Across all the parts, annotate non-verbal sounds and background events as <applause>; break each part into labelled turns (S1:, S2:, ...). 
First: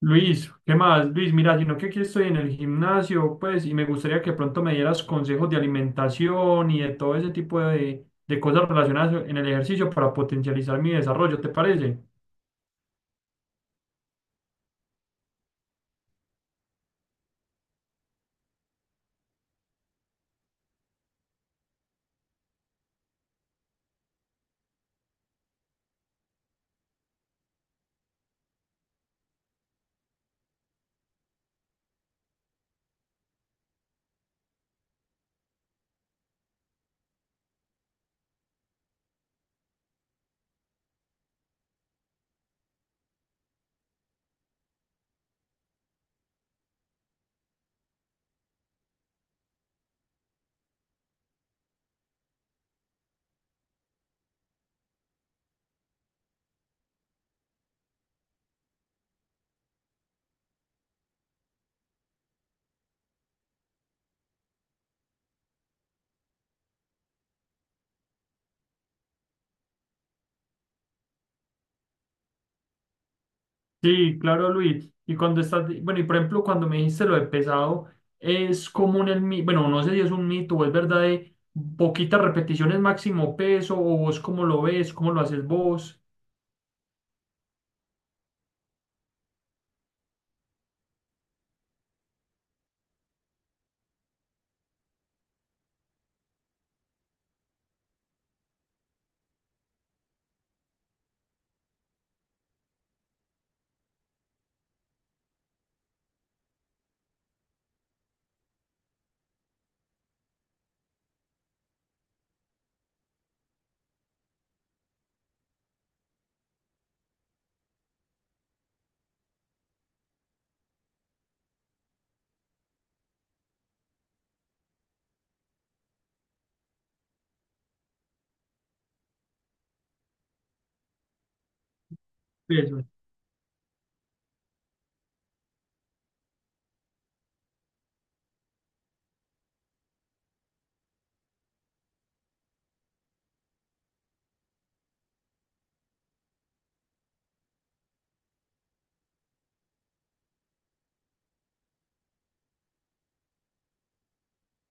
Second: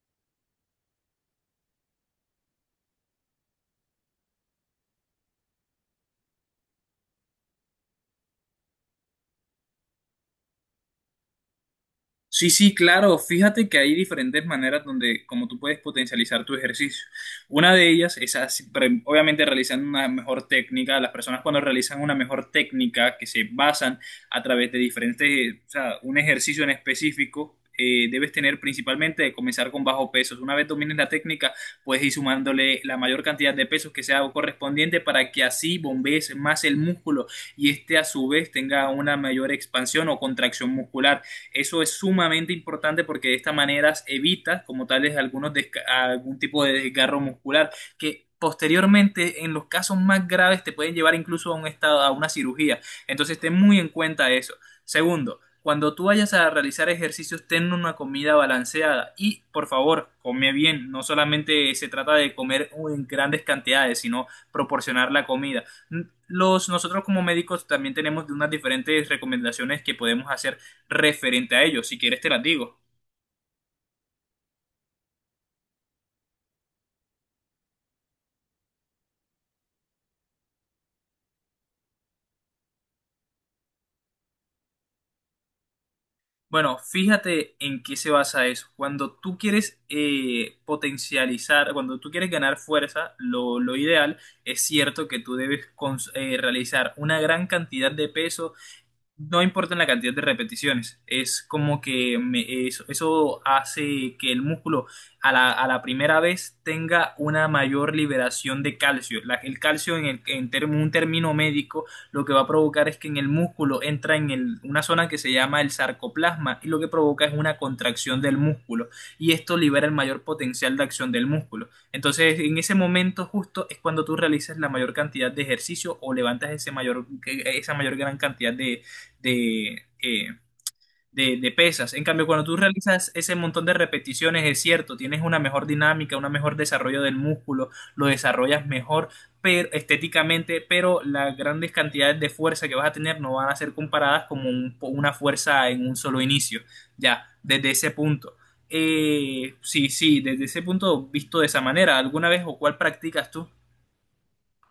S1: Luis, ¿qué más? Luis, mira, sino que aquí estoy en el gimnasio, pues, y me gustaría que pronto me dieras consejos de alimentación y de todo ese tipo de cosas relacionadas en el ejercicio para potencializar mi desarrollo, ¿te parece?
S2: Sí, sí, claro. Fíjate que hay diferentes maneras donde, como tú puedes potencializar tu ejercicio. Una de ellas es así, obviamente realizando una mejor técnica. Las personas cuando realizan una mejor técnica que se basan a través de diferentes, o sea, un ejercicio en específico, debes tener principalmente de comenzar con bajo pesos. Una vez domines la técnica, puedes ir sumándole la mayor cantidad de pesos que sea correspondiente para que así bombees más el músculo y este a su vez tenga una mayor expansión o contracción muscular. Eso es sumamente importante porque de esta manera evitas como tales algunos algún tipo de desgarro muscular que posteriormente en los casos más graves te pueden llevar incluso a un estado, a una cirugía. Entonces ten muy en cuenta eso. Segundo, cuando tú vayas a realizar ejercicios, ten una comida balanceada y por favor, come bien. No solamente se trata de comer en grandes cantidades, sino proporcionar la comida. Nosotros como médicos también tenemos unas diferentes recomendaciones que podemos hacer referente a ello. Si quieres te las digo.
S1: Sí, claro, Luis. Y cuando estás, bueno, y por ejemplo, cuando me dijiste lo de pesado, es común el mito, bueno, no sé si es un mito o es verdad de poquitas repeticiones máximo peso, o vos cómo lo ves, cómo lo haces vos.
S2: Bueno, fíjate en qué se basa eso. Cuando tú quieres potencializar, cuando tú quieres ganar fuerza, lo ideal es cierto que tú debes realizar una gran cantidad de peso. No importa la cantidad de repeticiones, es como que eso, eso hace que el músculo a la primera vez tenga una mayor liberación de calcio. El calcio en un término médico lo que va a provocar es que en el músculo entra en una zona que se llama el sarcoplasma y lo que provoca es una contracción del músculo y esto libera el mayor potencial de acción del músculo. Entonces, en ese momento justo es cuando tú realizas la mayor cantidad de ejercicio o levantas ese mayor, esa mayor gran cantidad de de, eh, de pesas. En cambio, cuando tú
S1: Peso.
S2: realizas ese montón de repeticiones, es cierto, tienes una mejor dinámica, un mejor desarrollo del músculo, lo desarrollas mejor, pero estéticamente, pero las grandes cantidades de fuerza que vas a tener no van a ser comparadas como una fuerza en un solo inicio, ya, desde ese punto. Sí, sí, desde ese punto visto de esa manera, ¿alguna vez o cuál practicas tú?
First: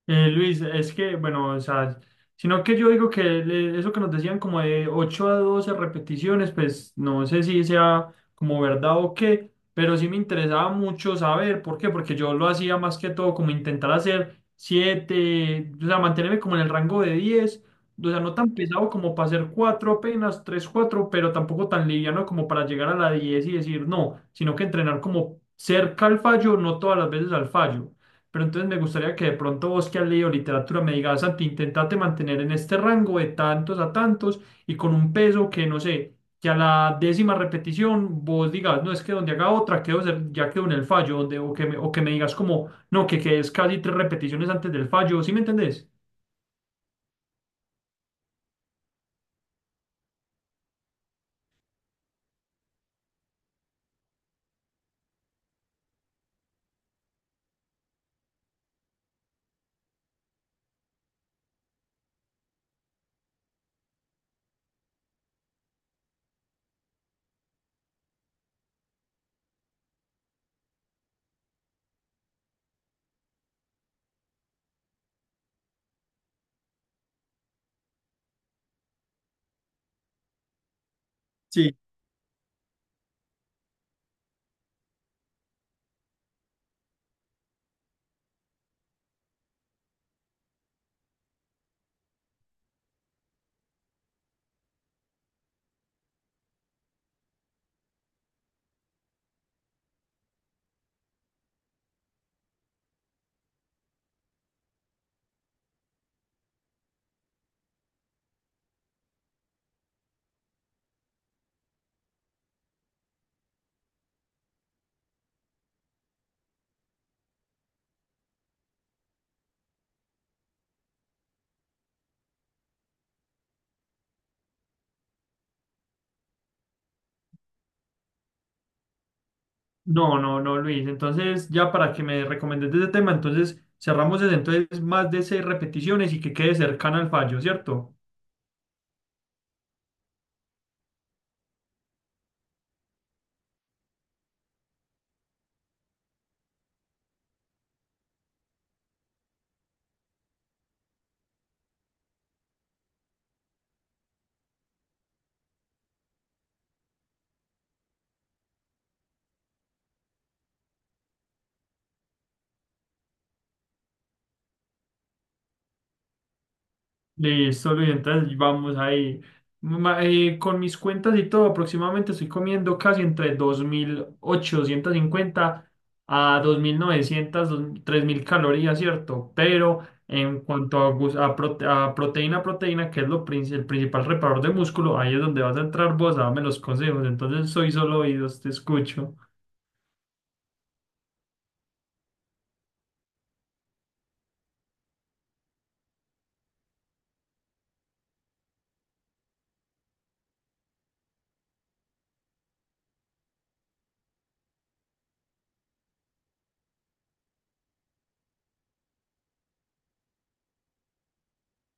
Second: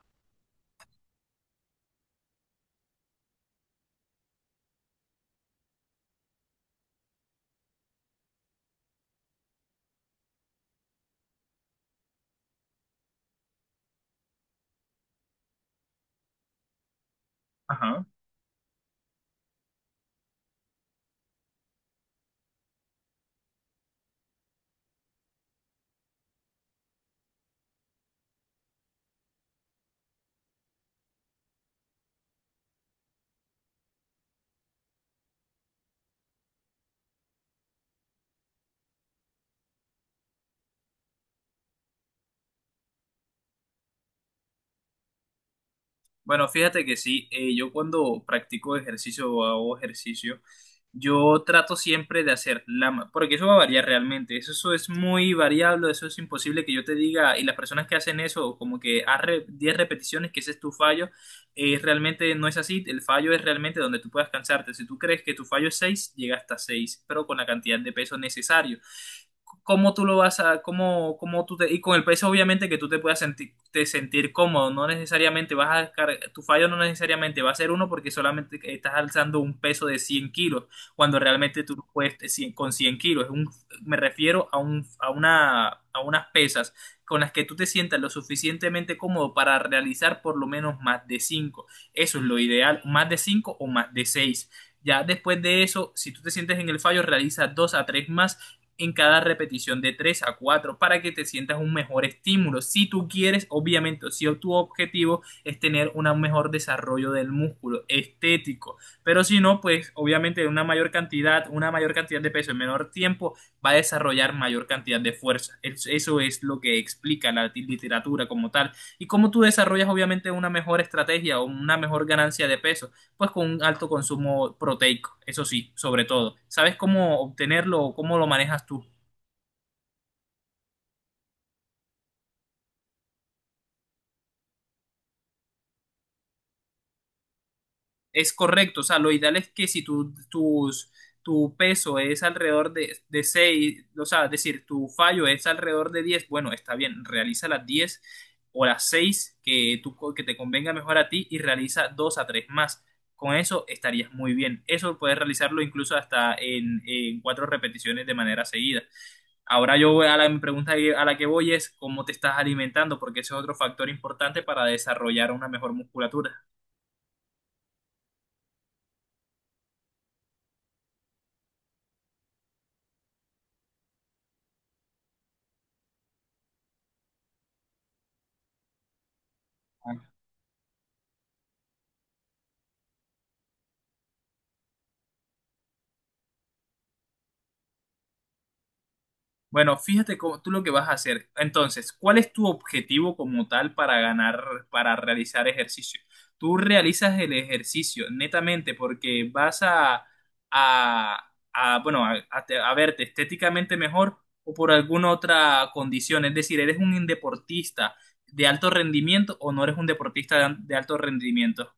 S1: Luis, es que, bueno, o sea, sino que yo digo eso que nos decían como de 8 a 12 repeticiones, pues no sé si sea como verdad o qué, pero sí me interesaba mucho saber por qué, porque yo lo hacía más que todo como intentar hacer 7, o sea, mantenerme como en el rango de 10,
S2: Ajá.
S1: o sea, no tan pesado como para hacer 4 apenas, 3 4, pero tampoco tan liviano como para llegar a la 10 y decir no, sino que entrenar como cerca al fallo, no todas las veces al fallo. Pero entonces me gustaría que de pronto vos que has leído literatura me digas, Santi, intentate mantener en este rango de tantos a tantos y con un peso que no sé, que a la décima repetición vos digas, no es que donde haga otra quedo, ya quedo en el fallo, donde, o que me digas como, no, que quedes casi tres repeticiones antes del fallo, ¿sí me entendés?
S2: Bueno, fíjate que sí, yo cuando practico ejercicio o hago ejercicio, yo trato siempre de hacer la porque eso va a variar realmente, eso es muy variable, eso es imposible que yo te diga, y las personas que hacen eso, como que haz 10 repeticiones, que ese es tu fallo, realmente no es así, el fallo es realmente donde tú puedas cansarte, si tú crees que tu fallo es 6, llega hasta 6, pero con la cantidad de peso necesario. Cómo tú lo vas a, cómo, y con el peso obviamente que tú te puedas sentir, te sentir cómodo, no necesariamente vas a descargar, tu fallo no necesariamente va a ser uno porque solamente estás alzando un peso de 100 kilos, cuando realmente
S1: Sí.
S2: tú no puedes de 100 con 100 kilos. Me refiero a unas pesas con las que tú te sientas lo suficientemente cómodo para realizar por lo menos más de cinco, eso es lo ideal, más de 5 o más de seis. Ya después de eso, si tú te sientes en el fallo, realiza dos a tres más en cada repetición, de 3 a 4 para que te sientas un mejor estímulo. Si tú quieres, obviamente, o si tu objetivo es tener un mejor desarrollo del músculo estético, pero si no, pues obviamente una mayor cantidad de peso en menor tiempo va a desarrollar mayor cantidad de fuerza. Eso es lo que explica la literatura como tal y cómo tú desarrollas obviamente una mejor estrategia o una mejor ganancia de peso, pues con un alto consumo proteico, eso sí, sobre todo. ¿Sabes cómo obtenerlo o cómo lo manejas tú?
S1: No, no, no, Luis. Entonces, ya para que me recomiendes de ese tema, entonces cerramos desde entonces más de seis repeticiones y que quede cercana al fallo, ¿cierto?
S2: Es correcto, o sea, lo ideal es que si tu peso es alrededor de seis, o sea, es decir, tu fallo es alrededor de diez, bueno, está bien, realiza las 10 o las 6 que tú, que te convenga mejor a ti, y realiza 2 a 3 más. Con eso estarías muy bien. Eso puedes realizarlo incluso hasta en 4 repeticiones de manera seguida. Ahora yo voy a la mi pregunta a la que voy es cómo te estás alimentando, porque ese es otro factor importante para desarrollar una mejor musculatura.
S1: Listo, Luis, entonces vamos ahí. Con mis cuentas y todo, aproximadamente estoy comiendo casi entre 2.850 a 2.900, 3.000 calorías, ¿cierto? Pero en cuanto a proteína, que es el principal reparador de músculo, ahí es donde vas a entrar vos a darme los consejos. Entonces soy solo oídos, te escucho.
S2: Bueno, fíjate cómo, tú lo que vas a hacer. Entonces, ¿cuál es tu objetivo como tal para ganar, para realizar ejercicio? Tú realizas el ejercicio netamente porque vas a, bueno, a verte estéticamente mejor o por alguna otra condición. Es decir, ¿eres un deportista de alto rendimiento o no eres un deportista de alto rendimiento?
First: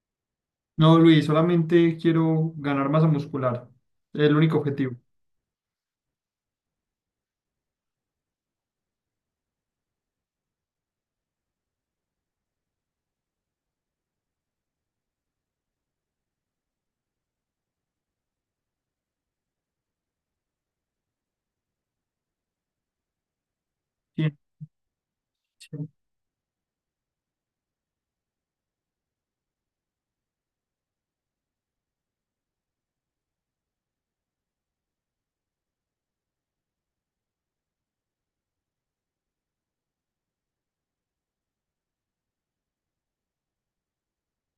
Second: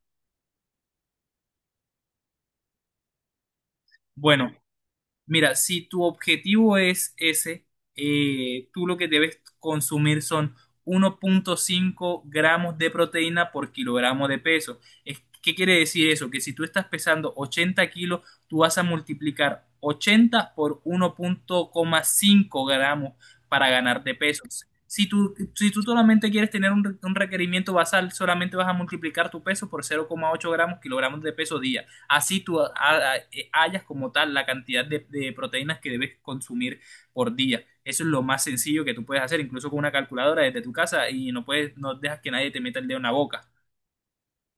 S1: No, Luis, solamente quiero ganar masa muscular. Es el
S2: Bueno,
S1: único objetivo.
S2: mira, si tu objetivo es ese, tú lo que debes consumir son 1.5 gramos de proteína por kilogramo de peso. ¿Qué quiere decir eso? Que si tú estás pesando 80 kilos, tú vas a multiplicar 80 por 1.5 gramos para ganar de peso. Si tú,
S1: Sí.
S2: si tú solamente quieres tener un, un requerimiento basal, solamente vas a multiplicar tu peso por 0,8 gramos, kilogramos de peso día, así tú hallas como tal la cantidad de proteínas que debes consumir por día. Eso es lo más sencillo que tú puedes hacer, incluso con una calculadora desde tu casa, y no puedes, no dejas que nadie te meta el dedo en la boca.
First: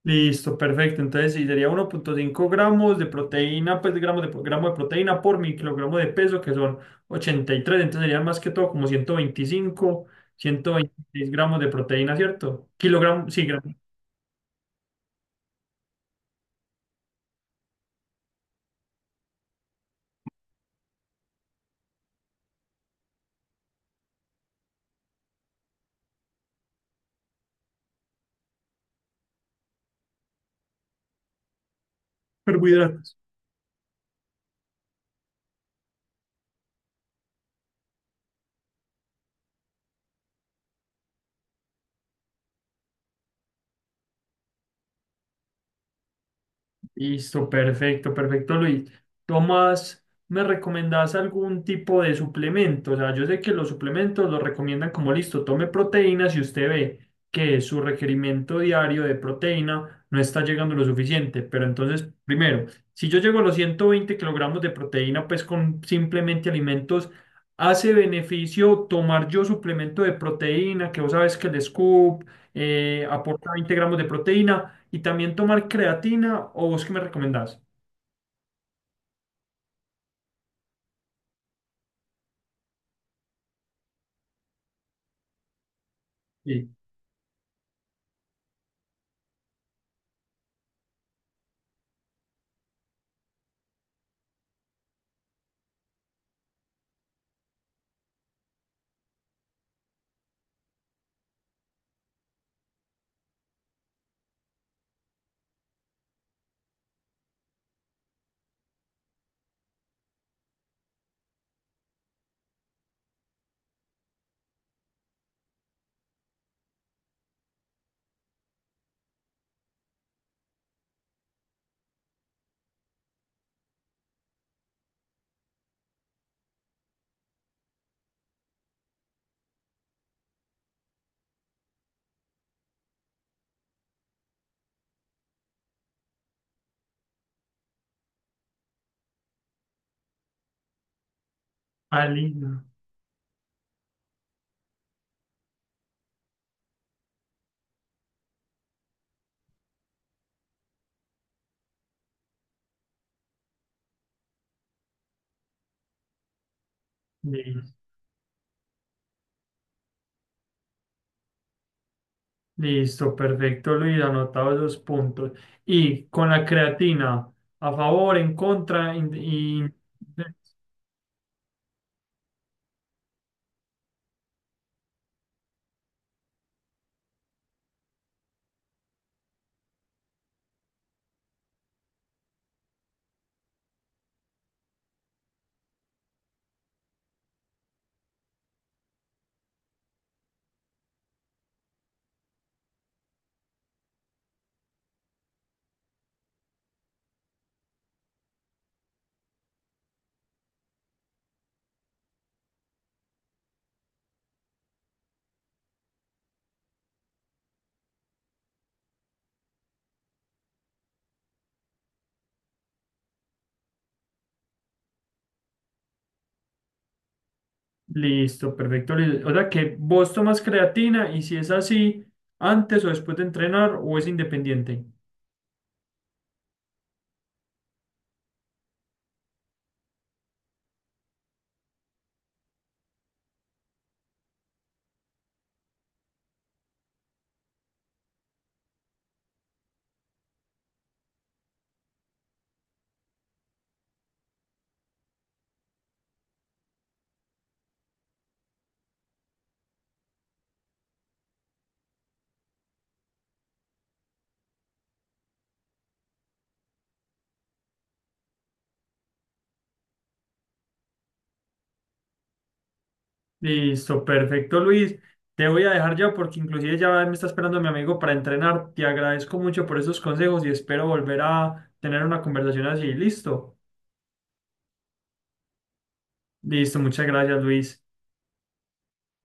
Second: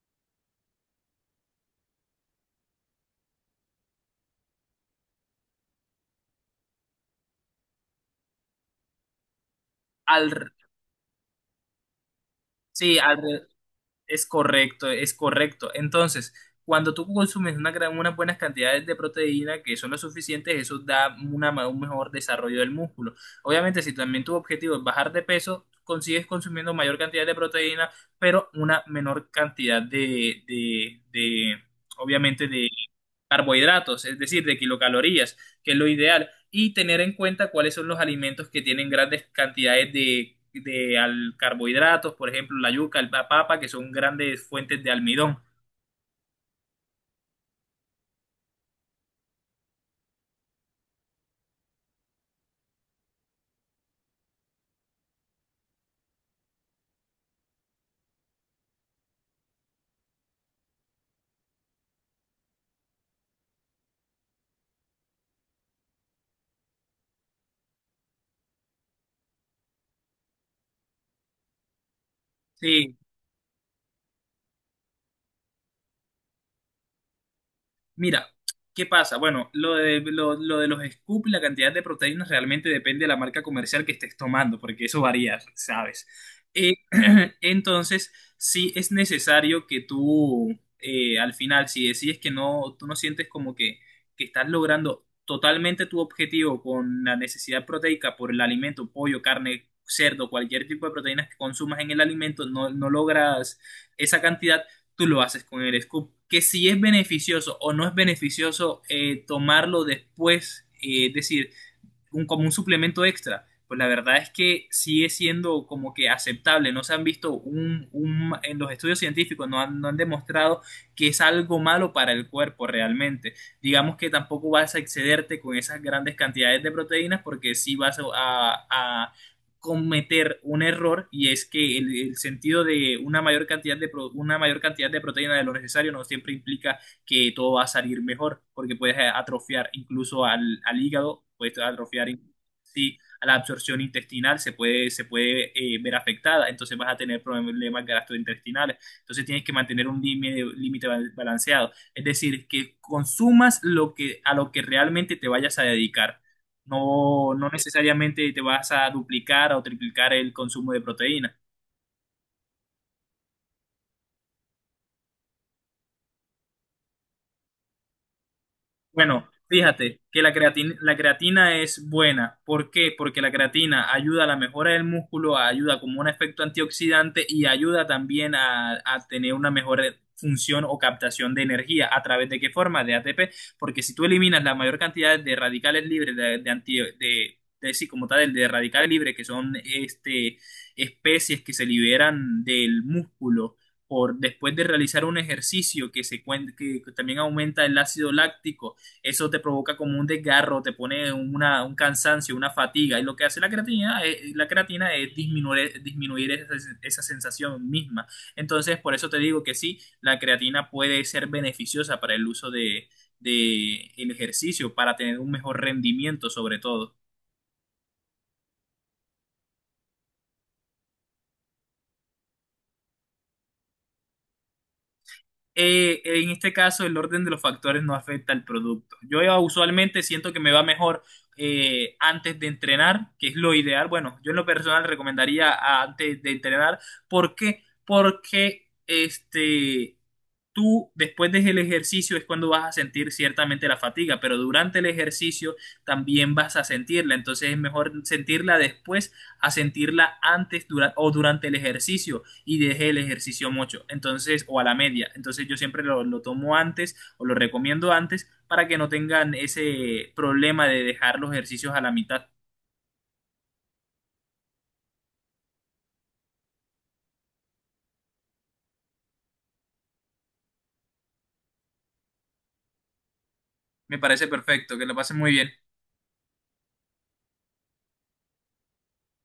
S1: Listo, perfecto. Entonces, sí, sería 1,5 gramos de proteína, pues gramo de proteína por mi kilogramo de peso, que son 83. Entonces, serían más que todo como
S2: Al,
S1: ciento 126 gramos de proteína, ¿cierto?
S2: sí,
S1: Kilogramos, sí,
S2: al,
S1: gramos de
S2: Es correcto, es correcto. Entonces, cuando tú consumes una gran, unas buenas cantidades de proteína que son lo suficientes, eso da una, un mejor desarrollo del músculo. Obviamente, si también tu objetivo es bajar de peso, consigues consumiendo mayor cantidad de proteína, pero una menor cantidad de obviamente, de
S1: carbohidratos.
S2: carbohidratos, es decir, de kilocalorías, que es lo ideal, y tener en cuenta cuáles son los alimentos que tienen grandes cantidades de carbohidratos, por ejemplo, la yuca, la papa, que son grandes fuentes de almidón.
S1: Listo, perfecto, perfecto, Luis. Tomás, ¿me recomendás algún tipo de suplemento? O sea, yo sé que los suplementos los recomiendan como listo, tome proteínas y usted ve que su requerimiento diario de proteína no está llegando lo suficiente. Pero entonces, primero, si yo llego a los 120 kilogramos de proteína, pues con simplemente alimentos, ¿hace beneficio tomar yo suplemento de proteína, que vos sabes que el scoop
S2: Sí,
S1: aporta 20 gramos de proteína? Y también tomar creatina, o vos qué me recomendás?
S2: mira, ¿qué pasa? Bueno, lo de, lo de los scoops, la cantidad de proteínas realmente depende de la marca comercial que estés tomando, porque eso varía, ¿sabes?
S1: Sí.
S2: Eh, <clears throat> entonces, sí es necesario que tú, al final, si decides que no, tú no sientes como que estás logrando totalmente tu objetivo con la necesidad proteica por el alimento, pollo, carne, cerdo, cualquier tipo de proteínas que consumas en el alimento, no, no logras esa cantidad, tú lo haces con el scoop. Que si es beneficioso o no es beneficioso tomarlo después, es decir, un, como un suplemento extra. Pues la verdad es que sigue siendo como que aceptable. No se han visto un en los estudios científicos, no han demostrado que es algo malo para el cuerpo realmente. Digamos que tampoco vas a excederte con esas grandes cantidades de proteínas, porque sí vas a, a cometer un error, y es que el sentido de una mayor cantidad una mayor cantidad de proteína de lo necesario no siempre implica que todo va a salir mejor, porque puedes atrofiar incluso al hígado, puedes atrofiar
S1: Alina.
S2: sí, a la absorción intestinal, se puede, se puede ver afectada, entonces vas a tener problemas gastrointestinales, entonces tienes que mantener un límite, límite balanceado, es decir, que consumas lo que, a lo que realmente te vayas a dedicar. No, no
S1: Li-
S2: necesariamente te vas a duplicar o triplicar el consumo de proteínas.
S1: Listo, perfecto, Luis, anotado esos puntos. Y con la creatina, a favor, en contra,
S2: Bueno,
S1: y
S2: fíjate que la creatina es buena. ¿Por qué? Porque la creatina ayuda a la mejora del músculo, ayuda como un efecto antioxidante y ayuda también a tener una mejor función o captación de energía. ¿A través de qué forma? De ATP. Porque si tú eliminas la mayor cantidad de radicales libres, de anti- de- sí, como tal, de radicales libres, que son este, especies que se liberan del músculo por después de realizar un ejercicio que también aumenta el ácido láctico, eso te provoca como un desgarro, te pone una, un cansancio, una fatiga. Y lo que hace la creatina es disminuir, disminuir esa, esa sensación misma. Entonces, por eso te digo que sí, la creatina puede ser beneficiosa para el uso de el ejercicio, para tener un mejor rendimiento sobre todo.
S1: listo, perfecto, Luis. O sea que vos tomas creatina y si es así, antes o después de entrenar, o es independiente.
S2: En este caso el orden de los factores no afecta al producto. Yo usualmente siento que me va mejor antes de entrenar, que es lo ideal. Bueno, yo en lo personal recomendaría antes de entrenar. ¿Por qué? Porque este, tú después del ejercicio es cuando vas a sentir ciertamente la fatiga, pero durante el ejercicio también vas a sentirla, entonces es mejor sentirla después a sentirla antes o durante el ejercicio y deje el ejercicio mucho, entonces o a la media, entonces yo siempre lo tomo antes o lo recomiendo antes para que no tengan ese problema de dejar los ejercicios a la mitad.
S1: Listo, perfecto, Luis. Te voy a dejar ya porque inclusive ya me está esperando mi amigo para entrenar. Te agradezco mucho por esos consejos y espero volver a tener una conversación así. Listo.
S2: Me parece perfecto, que lo pasen muy bien.
S1: Listo, muchas gracias, Luis.